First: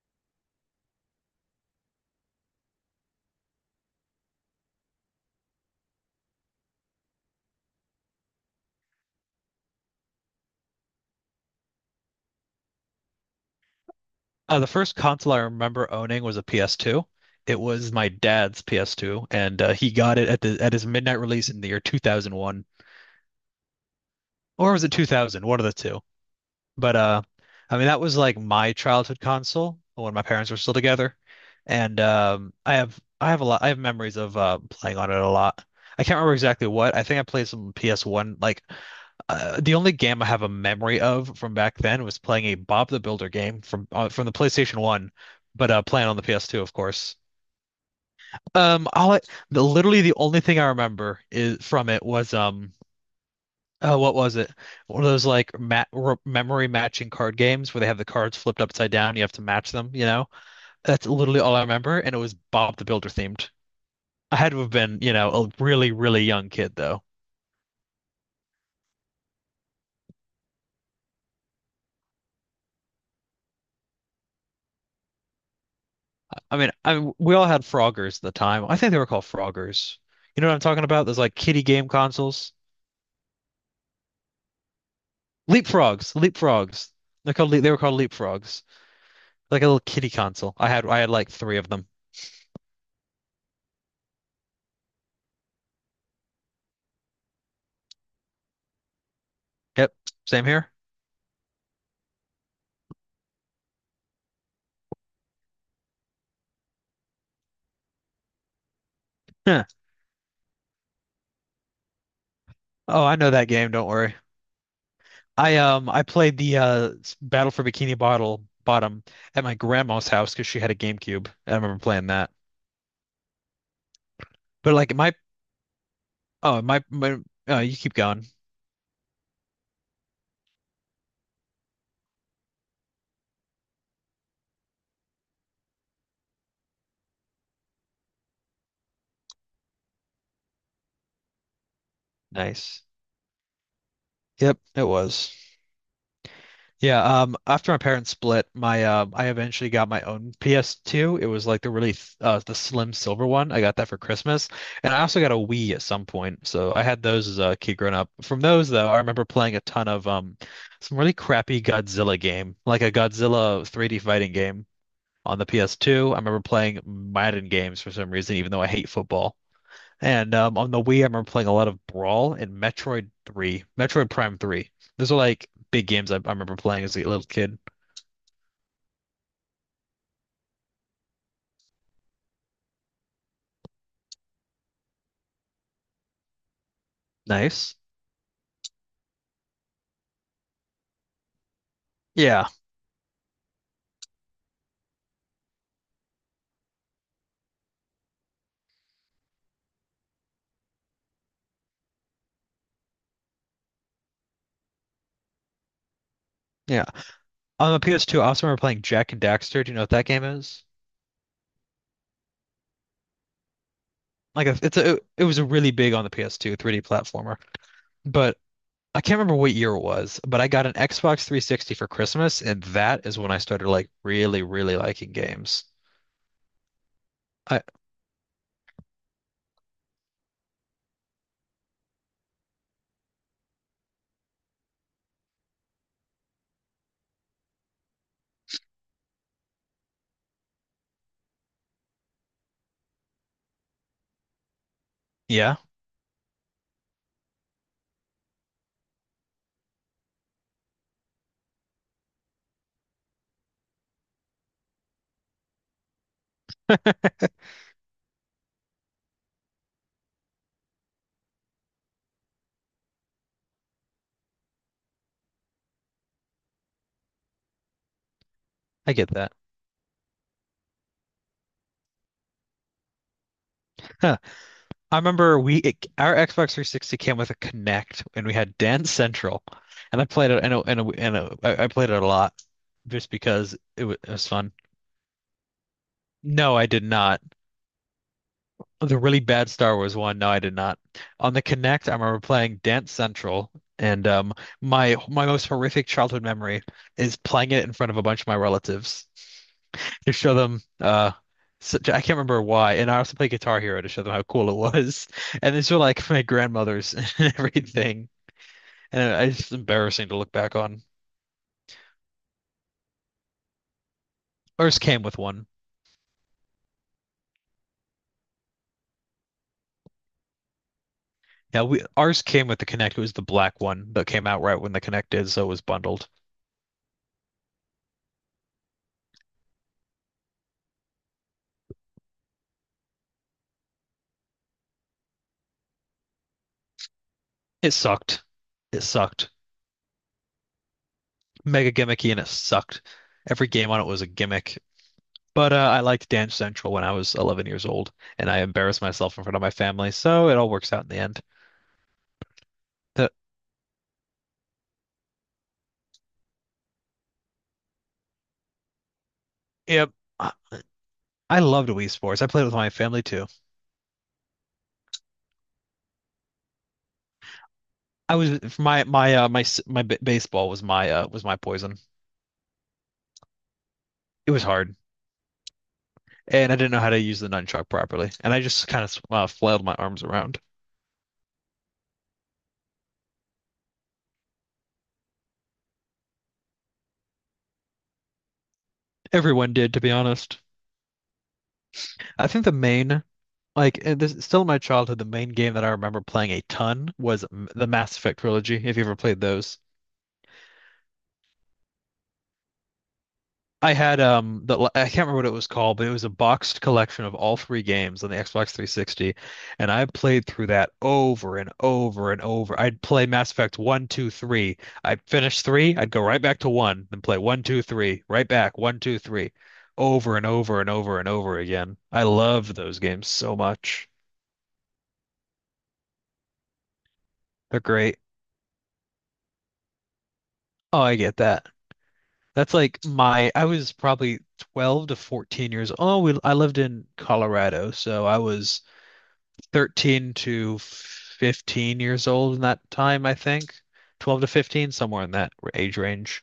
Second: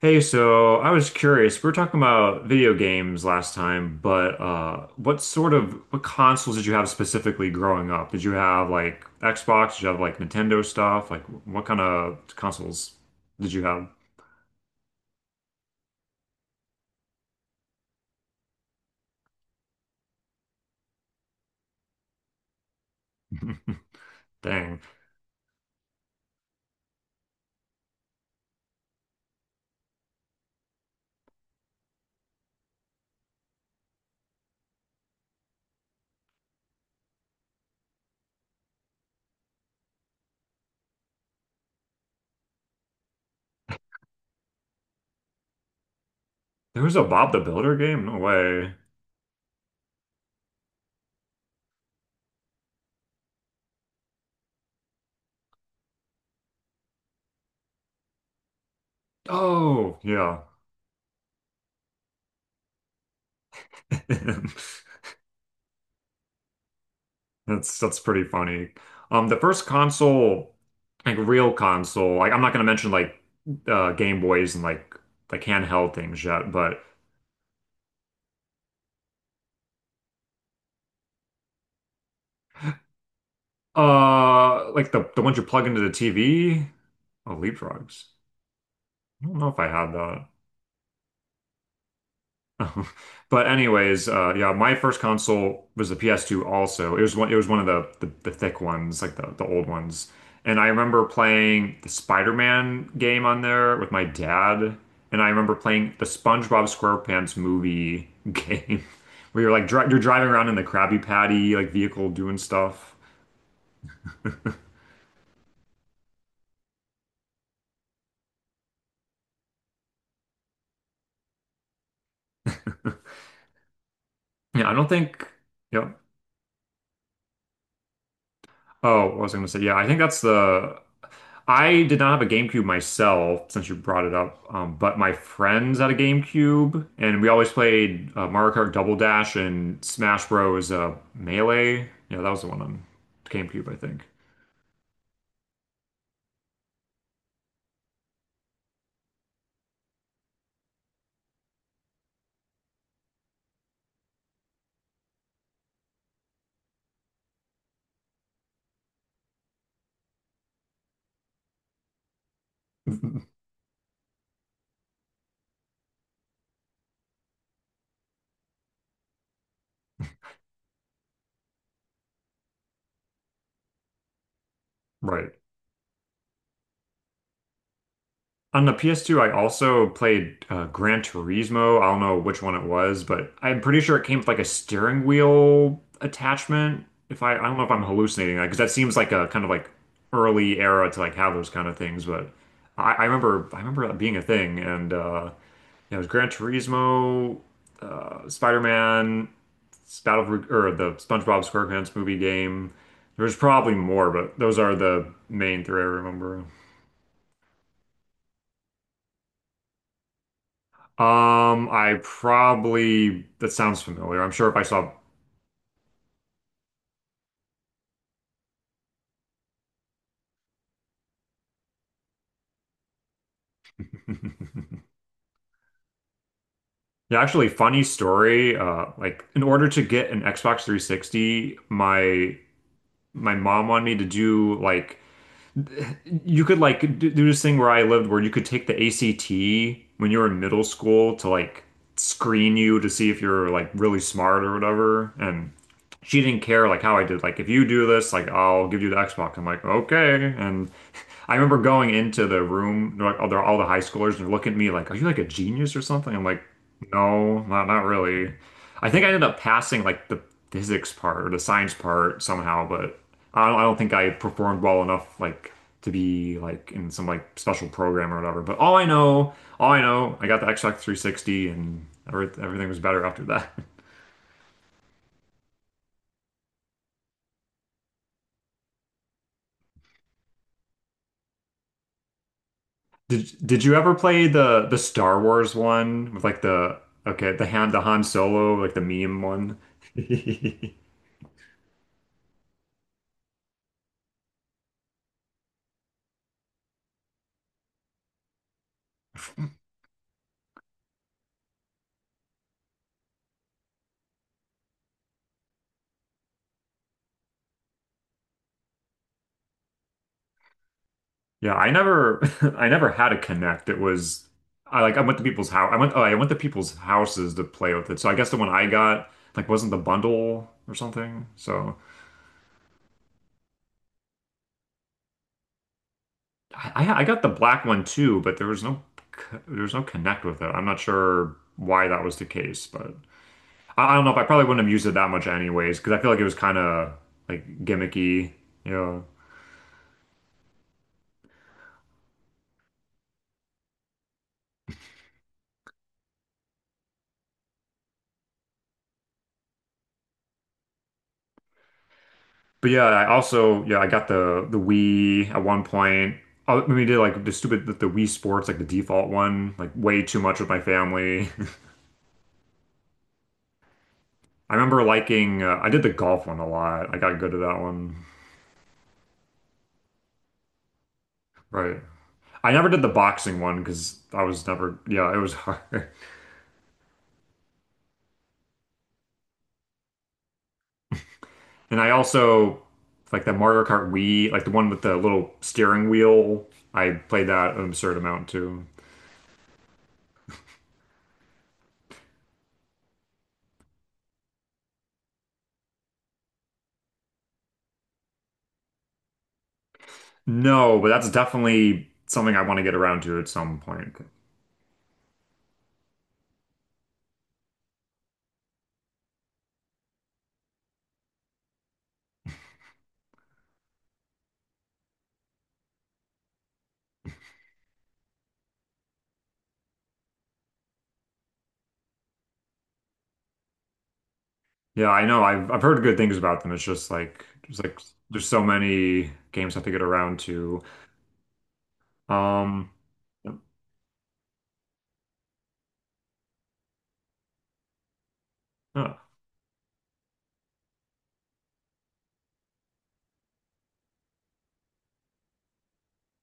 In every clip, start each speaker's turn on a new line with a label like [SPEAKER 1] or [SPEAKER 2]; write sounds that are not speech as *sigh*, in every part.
[SPEAKER 1] Hey, so I was curious. We were talking about video games last time, but what what consoles did you have specifically growing up? Did you have like Xbox? Did you have like Nintendo stuff? Like what kind of consoles did you have?
[SPEAKER 2] The first console I remember owning was a PS2. It was my dad's PS2, and he got it at the at his midnight release in the year 2001,
[SPEAKER 1] *laughs*
[SPEAKER 2] or
[SPEAKER 1] Dang,
[SPEAKER 2] was it 2000? One of the two. But I mean that was like my childhood console when my parents were still together, and I have memories of playing on it a lot. I can't remember exactly what. I think I played some PS1. Like the only game I have a memory of from back then was playing a Bob the Builder game from the PlayStation 1, but playing on the PS2, of
[SPEAKER 1] there was a
[SPEAKER 2] course.
[SPEAKER 1] Bob the Builder game? No way.
[SPEAKER 2] Um, all I, literally the only thing I remember is from it was. Oh, what was it? One of those like memory matching card games where they have the cards flipped upside down. You have to match them,
[SPEAKER 1] Oh,
[SPEAKER 2] you know?
[SPEAKER 1] yeah.
[SPEAKER 2] That's literally all I remember. And it was Bob the Builder themed. I had to have
[SPEAKER 1] *laughs*
[SPEAKER 2] been, a really, really young kid though.
[SPEAKER 1] That's pretty funny. The first console, like real console, like I'm not gonna mention like Game Boys and like handheld things yet,
[SPEAKER 2] I mean,
[SPEAKER 1] but
[SPEAKER 2] I we all had Froggers at the time. I think they were called Froggers. You know what I'm talking about? Those like kiddie game consoles.
[SPEAKER 1] Like the ones you plug into the
[SPEAKER 2] Leapfrogs,
[SPEAKER 1] TV.
[SPEAKER 2] Leapfrogs.
[SPEAKER 1] Oh,
[SPEAKER 2] They were called
[SPEAKER 1] leapfrogs.
[SPEAKER 2] Leapfrogs.
[SPEAKER 1] I don't know if
[SPEAKER 2] Like a
[SPEAKER 1] I
[SPEAKER 2] little
[SPEAKER 1] had
[SPEAKER 2] kiddie
[SPEAKER 1] that.
[SPEAKER 2] console. I had like three of them.
[SPEAKER 1] *laughs* But anyways, yeah, my first console was the PS2 also. It was one of the thick ones, like the old
[SPEAKER 2] Yep,
[SPEAKER 1] ones.
[SPEAKER 2] same
[SPEAKER 1] And I
[SPEAKER 2] here.
[SPEAKER 1] remember playing the Spider-Man game on there with my dad. And I remember playing the SpongeBob SquarePants movie *laughs* game, where you're
[SPEAKER 2] Huh.
[SPEAKER 1] like dri you're driving around in the Krabby Patty like vehicle doing stuff.
[SPEAKER 2] Oh, I know that game. Don't worry. I played the Battle for Bikini Bottle Bottom at my grandma's house because she had a GameCube. I remember playing that.
[SPEAKER 1] Yeah, I
[SPEAKER 2] But
[SPEAKER 1] don't
[SPEAKER 2] like my
[SPEAKER 1] think. Yep.
[SPEAKER 2] oh my my oh you keep going.
[SPEAKER 1] Oh, I was gonna say, yeah, I think that's the. I did not have a GameCube myself, since you brought it up, but my friends had a GameCube, and we always played Mario Kart Double Dash and Smash Bros. Melee. Yeah, that was the one
[SPEAKER 2] Nice.
[SPEAKER 1] on GameCube, I think.
[SPEAKER 2] Yep, it was. Yeah, after my parents split, my I eventually got my own PS2. It was like the slim silver one. I got that for Christmas, and I also got a Wii at some point. So I had those as a kid growing up. From those though, I remember playing a ton of some really crappy Godzilla game, like a
[SPEAKER 1] *laughs*
[SPEAKER 2] Godzilla 3D fighting game on the PS2. I remember playing Madden games for some reason, even though I hate football. And on the Wii, I remember playing a lot of Brawl and Metroid 3, Metroid Prime 3. Those are
[SPEAKER 1] Right.
[SPEAKER 2] like big games I remember playing as a little kid.
[SPEAKER 1] On the PS2, I also played Gran Turismo. I don't know which one it was, but I'm pretty sure it came with like a steering wheel attachment. If I, I don't know if
[SPEAKER 2] Nice.
[SPEAKER 1] I'm hallucinating that, because that seems like a kind of early era to like have those kind of things. But
[SPEAKER 2] Yeah.
[SPEAKER 1] I remember that being a thing, and yeah, it was Gran Turismo, Spider-Man, Battle or the SpongeBob SquarePants movie game. There's probably more, but those are the main three I remember.
[SPEAKER 2] Yeah. On the PS2, I also remember playing Jack and Daxter. Do you know what that game is?
[SPEAKER 1] I probably that sounds familiar. I'm
[SPEAKER 2] Like
[SPEAKER 1] sure if
[SPEAKER 2] a,
[SPEAKER 1] I
[SPEAKER 2] it's
[SPEAKER 1] saw,
[SPEAKER 2] a it was a really big on the PS2 3D platformer. But I can't remember what year it was, but I got an Xbox 360 for Christmas, and that is when I started like really, really liking games.
[SPEAKER 1] yeah, actually,
[SPEAKER 2] I
[SPEAKER 1] funny story. Like in order to get an Xbox 360, my mom wanted me to do like you could like do this thing where I lived where you could take the ACT when you were in middle school to like screen you to see if you're like really smart or whatever. And
[SPEAKER 2] Yeah,
[SPEAKER 1] she didn't care like how I did. Like if you do this, like I'll give you the Xbox. I'm like okay. And *laughs* I remember going into the room, they all the high schoolers, and they're looking at me like, are you like a genius or something? I'm like, no, not really. I think I ended up passing like the physics part or the science part somehow, but I don't think I performed well enough like to be like in some like special program or whatever. But
[SPEAKER 2] I get that.
[SPEAKER 1] all I know, I got the Xbox 360 and everything was better after that. *laughs*
[SPEAKER 2] *laughs* I remember our Xbox 360 came with a Connect, and we had Dance Central, and I played it. I know, and I played it a lot, just
[SPEAKER 1] Did
[SPEAKER 2] because
[SPEAKER 1] did you
[SPEAKER 2] it
[SPEAKER 1] ever
[SPEAKER 2] was, it
[SPEAKER 1] play
[SPEAKER 2] was fun.
[SPEAKER 1] the Star Wars one with like
[SPEAKER 2] No, I
[SPEAKER 1] the
[SPEAKER 2] did not.
[SPEAKER 1] okay the Han Solo like the
[SPEAKER 2] The really
[SPEAKER 1] meme
[SPEAKER 2] bad
[SPEAKER 1] one?
[SPEAKER 2] Star Wars
[SPEAKER 1] *laughs*
[SPEAKER 2] one. No, I did not. On the Connect, I remember playing Dance Central, and my most horrific childhood memory is playing it in front of a bunch of my relatives to show them. I can't remember why. And I also play Guitar Hero to show them how cool it was. *laughs* And these were like my grandmother's *laughs* and everything. It's embarrassing to look back on.
[SPEAKER 1] Yeah, I never *laughs* I never had a Connect. It was
[SPEAKER 2] Ours
[SPEAKER 1] I like I
[SPEAKER 2] came
[SPEAKER 1] went
[SPEAKER 2] with
[SPEAKER 1] to
[SPEAKER 2] one.
[SPEAKER 1] people's house. I went Oh, I went to people's houses to play with it. So I guess the one I got like wasn't the bundle or something.
[SPEAKER 2] Yeah,
[SPEAKER 1] So
[SPEAKER 2] we ours came with the Connect. It was the black one that came out right when the Connect did, so it was bundled.
[SPEAKER 1] I got the black one too, but there was no Connect with it. I'm not sure why that was the case, but I don't know if I probably wouldn't have used it that much anyways, because I feel like it was kind of like
[SPEAKER 2] It sucked.
[SPEAKER 1] gimmicky, you
[SPEAKER 2] It
[SPEAKER 1] know.
[SPEAKER 2] sucked. Mega gimmicky and it sucked. Every game on it was a gimmick. But I liked Dance Central when I was 11 years old, and I embarrassed myself in front of my family, so it all works out in the end.
[SPEAKER 1] But yeah, I
[SPEAKER 2] The,
[SPEAKER 1] also yeah I got the Wii at one point. I mean, we did like the Wii Sports like the default one like
[SPEAKER 2] yep.
[SPEAKER 1] way too much with my family.
[SPEAKER 2] I loved Wii Sports. I played with my family too.
[SPEAKER 1] *laughs* I remember liking I did the golf one a lot. I got good at that one.
[SPEAKER 2] I was my my my my b baseball was my poison.
[SPEAKER 1] Right. I never did the boxing one because I
[SPEAKER 2] It was
[SPEAKER 1] was
[SPEAKER 2] hard,
[SPEAKER 1] never yeah it was hard. *laughs*
[SPEAKER 2] and I didn't know how to use the nunchuck properly, and I just kind of flailed my arms around.
[SPEAKER 1] And I also like the Mario Kart Wii like the one with the little steering wheel. I played that an absurd amount too.
[SPEAKER 2] Everyone did, to be honest. I think the main, like this, still in my childhood, the main game that I remember playing a ton was the Mass Effect trilogy. If you ever played those.
[SPEAKER 1] No, but that's definitely something I want to get around to at some
[SPEAKER 2] I
[SPEAKER 1] point.
[SPEAKER 2] had the I can't remember what it was called, but it was a boxed collection of all three games on the Xbox 360, and I played through that over and over and over. I'd play Mass Effect one, two, three. I'd finish three, I'd go right back to one, then play one, two, three, right back, one, two, three, over and over and over and over again. I loved those games so much.
[SPEAKER 1] Yeah, I know. I've heard good things about them. It's just like
[SPEAKER 2] They're great.
[SPEAKER 1] there's so many games I have to get around to.
[SPEAKER 2] Oh, I get that. That's
[SPEAKER 1] Um,
[SPEAKER 2] like my I was probably 12 to 14 years old. Oh, I lived in Colorado, so I was
[SPEAKER 1] huh,
[SPEAKER 2] 13 to 15 years old in that time, I think. 12 to 15, somewhere in that age range.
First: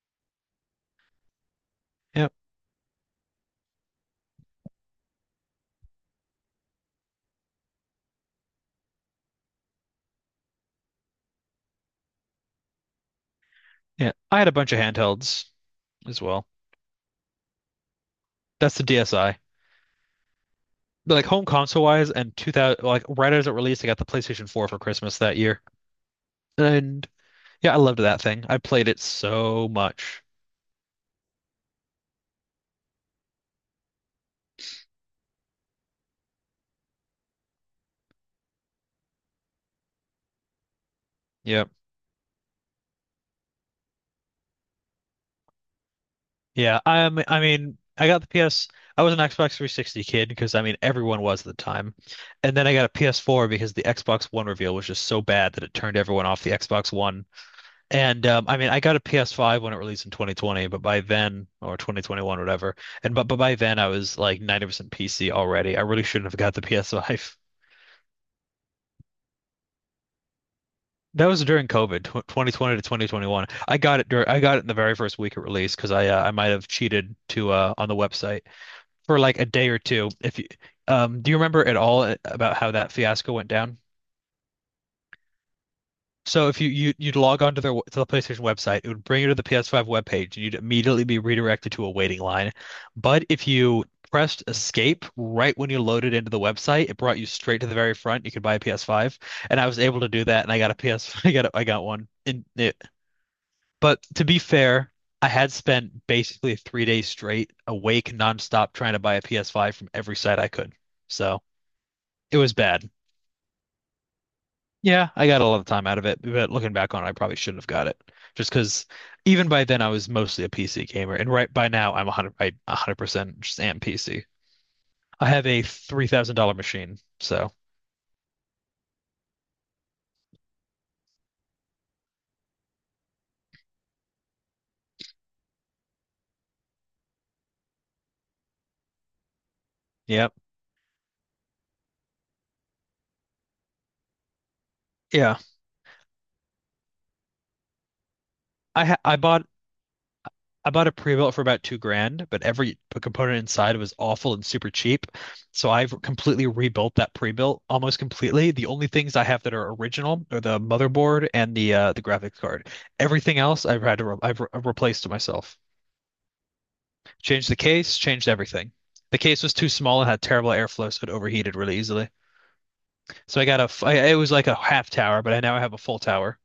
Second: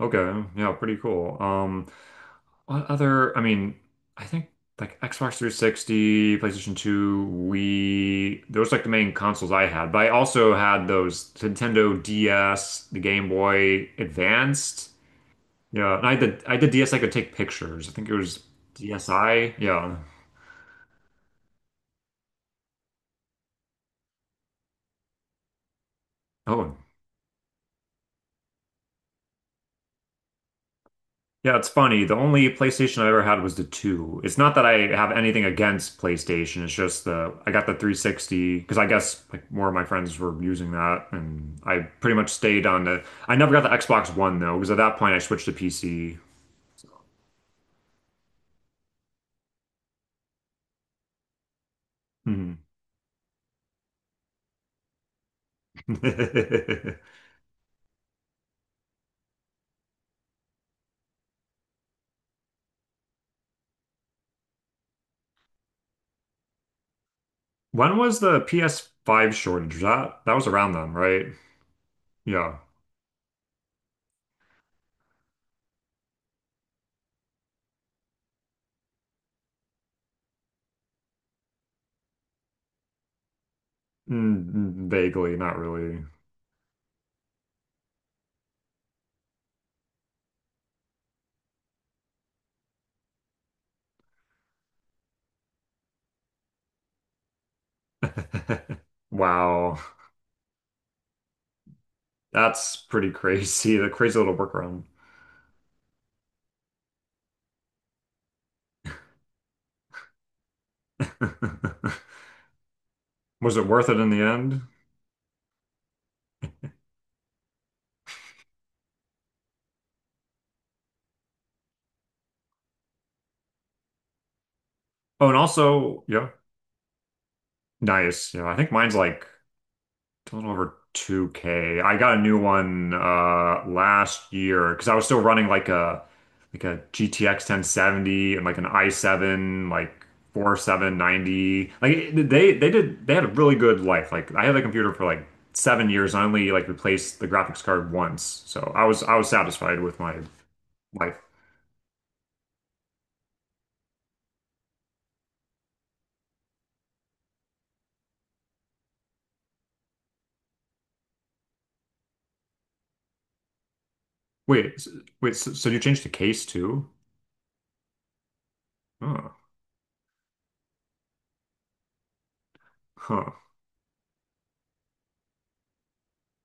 [SPEAKER 1] okay, yeah, pretty cool.
[SPEAKER 2] Yep.
[SPEAKER 1] What other? I mean, I think like Xbox 360, PlayStation 2, Wii. Those like the main consoles I had. But I also had those Nintendo DS, the Game Boy
[SPEAKER 2] Yeah. I had a bunch of
[SPEAKER 1] Advanced.
[SPEAKER 2] handhelds
[SPEAKER 1] Yeah, and
[SPEAKER 2] as well.
[SPEAKER 1] I did DSi could take pictures. I think it was
[SPEAKER 2] That's the DSi.
[SPEAKER 1] DSi. Yeah.
[SPEAKER 2] But like home console wise and 2000 like right as it released, I got the PlayStation 4 for Christmas that year.
[SPEAKER 1] Oh.
[SPEAKER 2] And yeah, I loved that thing. I played it so much.
[SPEAKER 1] Yeah, it's funny. The only PlayStation I ever had was the 2. It's not that I have anything against PlayStation. It's just the I got the 360 because I guess like more of my friends were using that and
[SPEAKER 2] Yeah.
[SPEAKER 1] I pretty much stayed on the I never got the Xbox One though because at that point I switched to PC.
[SPEAKER 2] Yeah, I mean, I got the PS. I was an Xbox 360 kid because I mean everyone was at the time, and
[SPEAKER 1] Hmm.
[SPEAKER 2] then I got a PS4 because the Xbox One reveal was just so bad that it turned everyone off the Xbox
[SPEAKER 1] *laughs*
[SPEAKER 2] One. And I mean, I got a PS5 when it released in 2020, but by then or 2021, whatever. And but by then I was like 90% PC already. I really shouldn't have got the PS5. *laughs*
[SPEAKER 1] When was the PS5 shortage? Was that that was around then, right?
[SPEAKER 2] That was during COVID, tw
[SPEAKER 1] Yeah.
[SPEAKER 2] 2020 to 2021. I got it in the very first week of release because I might have cheated to on the website for like a day or two. If you, do you remember at all about how that fiasco went down?
[SPEAKER 1] Vaguely, not really.
[SPEAKER 2] So if you, you'd log onto the PlayStation website, it would bring you to the PS5 webpage, and you'd immediately be redirected to a waiting line. But if you pressed escape right when you loaded into the website, it brought you straight to the very front. You could buy a
[SPEAKER 1] *laughs*
[SPEAKER 2] PS5, and I
[SPEAKER 1] Wow.
[SPEAKER 2] was able to do that, and I got a PS, *laughs* I got one. And
[SPEAKER 1] That's
[SPEAKER 2] it,
[SPEAKER 1] pretty crazy. *laughs* The
[SPEAKER 2] but
[SPEAKER 1] crazy
[SPEAKER 2] to
[SPEAKER 1] little
[SPEAKER 2] be
[SPEAKER 1] workaround.
[SPEAKER 2] fair, I had spent basically 3 days straight awake nonstop trying to buy a PS5 from every site I could. So. It was bad.
[SPEAKER 1] *laughs* Was it worth it in the end?
[SPEAKER 2] Yeah, I got a lot of time out of it, but looking back on it, I probably shouldn't have got it. Just because even by then I was mostly a PC gamer, and right by now I 100% just am PC.
[SPEAKER 1] Oh,
[SPEAKER 2] I
[SPEAKER 1] and
[SPEAKER 2] have a
[SPEAKER 1] also, yeah,
[SPEAKER 2] $3,000 machine, so
[SPEAKER 1] nice. Yeah, I think mine's like a little over 2K. I got a new one last year because I was still running like a GTX 1070 and like an i7 like
[SPEAKER 2] yep.
[SPEAKER 1] 4790. Like they did they had a really good life. Like I had the computer for like
[SPEAKER 2] Yeah,
[SPEAKER 1] 7 years and I only like replaced the graphics card once. So
[SPEAKER 2] I ha
[SPEAKER 1] I
[SPEAKER 2] I
[SPEAKER 1] was
[SPEAKER 2] bought
[SPEAKER 1] satisfied with my
[SPEAKER 2] I bought a
[SPEAKER 1] life.
[SPEAKER 2] pre-built for about 2 grand, but every component inside was awful and super cheap. So I've completely rebuilt that pre-built almost completely. The only things I have that are original are the motherboard and the graphics card. Everything else I've had to re I've re
[SPEAKER 1] Wait,
[SPEAKER 2] replaced to myself.
[SPEAKER 1] so you changed the case too?
[SPEAKER 2] Changed the case, changed everything. The
[SPEAKER 1] Oh,
[SPEAKER 2] case was too small and had terrible airflow, so it overheated really easily.
[SPEAKER 1] huh.
[SPEAKER 2] So I got it was like a half tower, but I now have a full tower.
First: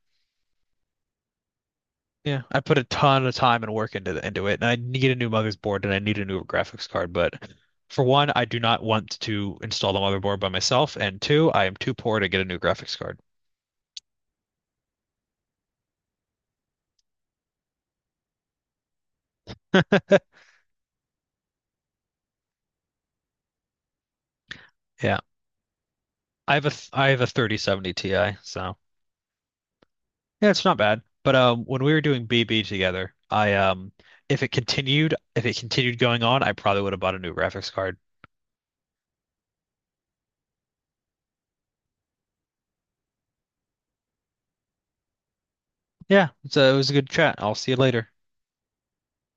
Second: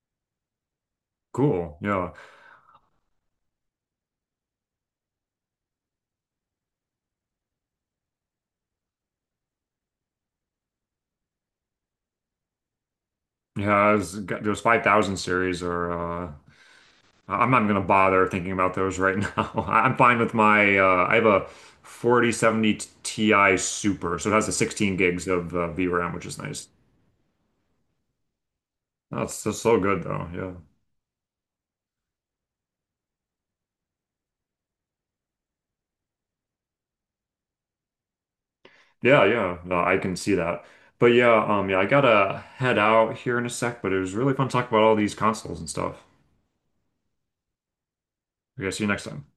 [SPEAKER 1] Cool. Yeah.
[SPEAKER 2] Yeah, I put a ton of time and work into it, and I need a new motherboard and I need a new graphics card. But for one, I do not want to install the motherboard by myself, and two, I am too poor to get a new graphics card.
[SPEAKER 1] Those 5000 series are uh I'm not going to bother thinking about those right now. *laughs* I'm fine with my, I have a 4070 Ti Super, so it has the 16
[SPEAKER 2] Yeah,
[SPEAKER 1] gigs of VRAM, which is nice.
[SPEAKER 2] I have a 3070 Ti, so
[SPEAKER 1] That's just so good though.
[SPEAKER 2] yeah,
[SPEAKER 1] Yeah.
[SPEAKER 2] it's not bad. But when we were doing BB together, I if it continued going on, I probably would have bought a new graphics card.
[SPEAKER 1] Yeah, yeah. No, I can see that. But yeah, yeah, I gotta head out here in a sec, but it was really fun talking about all these consoles and stuff.
[SPEAKER 2] Yeah, so it was a good chat. I'll see you later.
[SPEAKER 1] Okay, see you next time.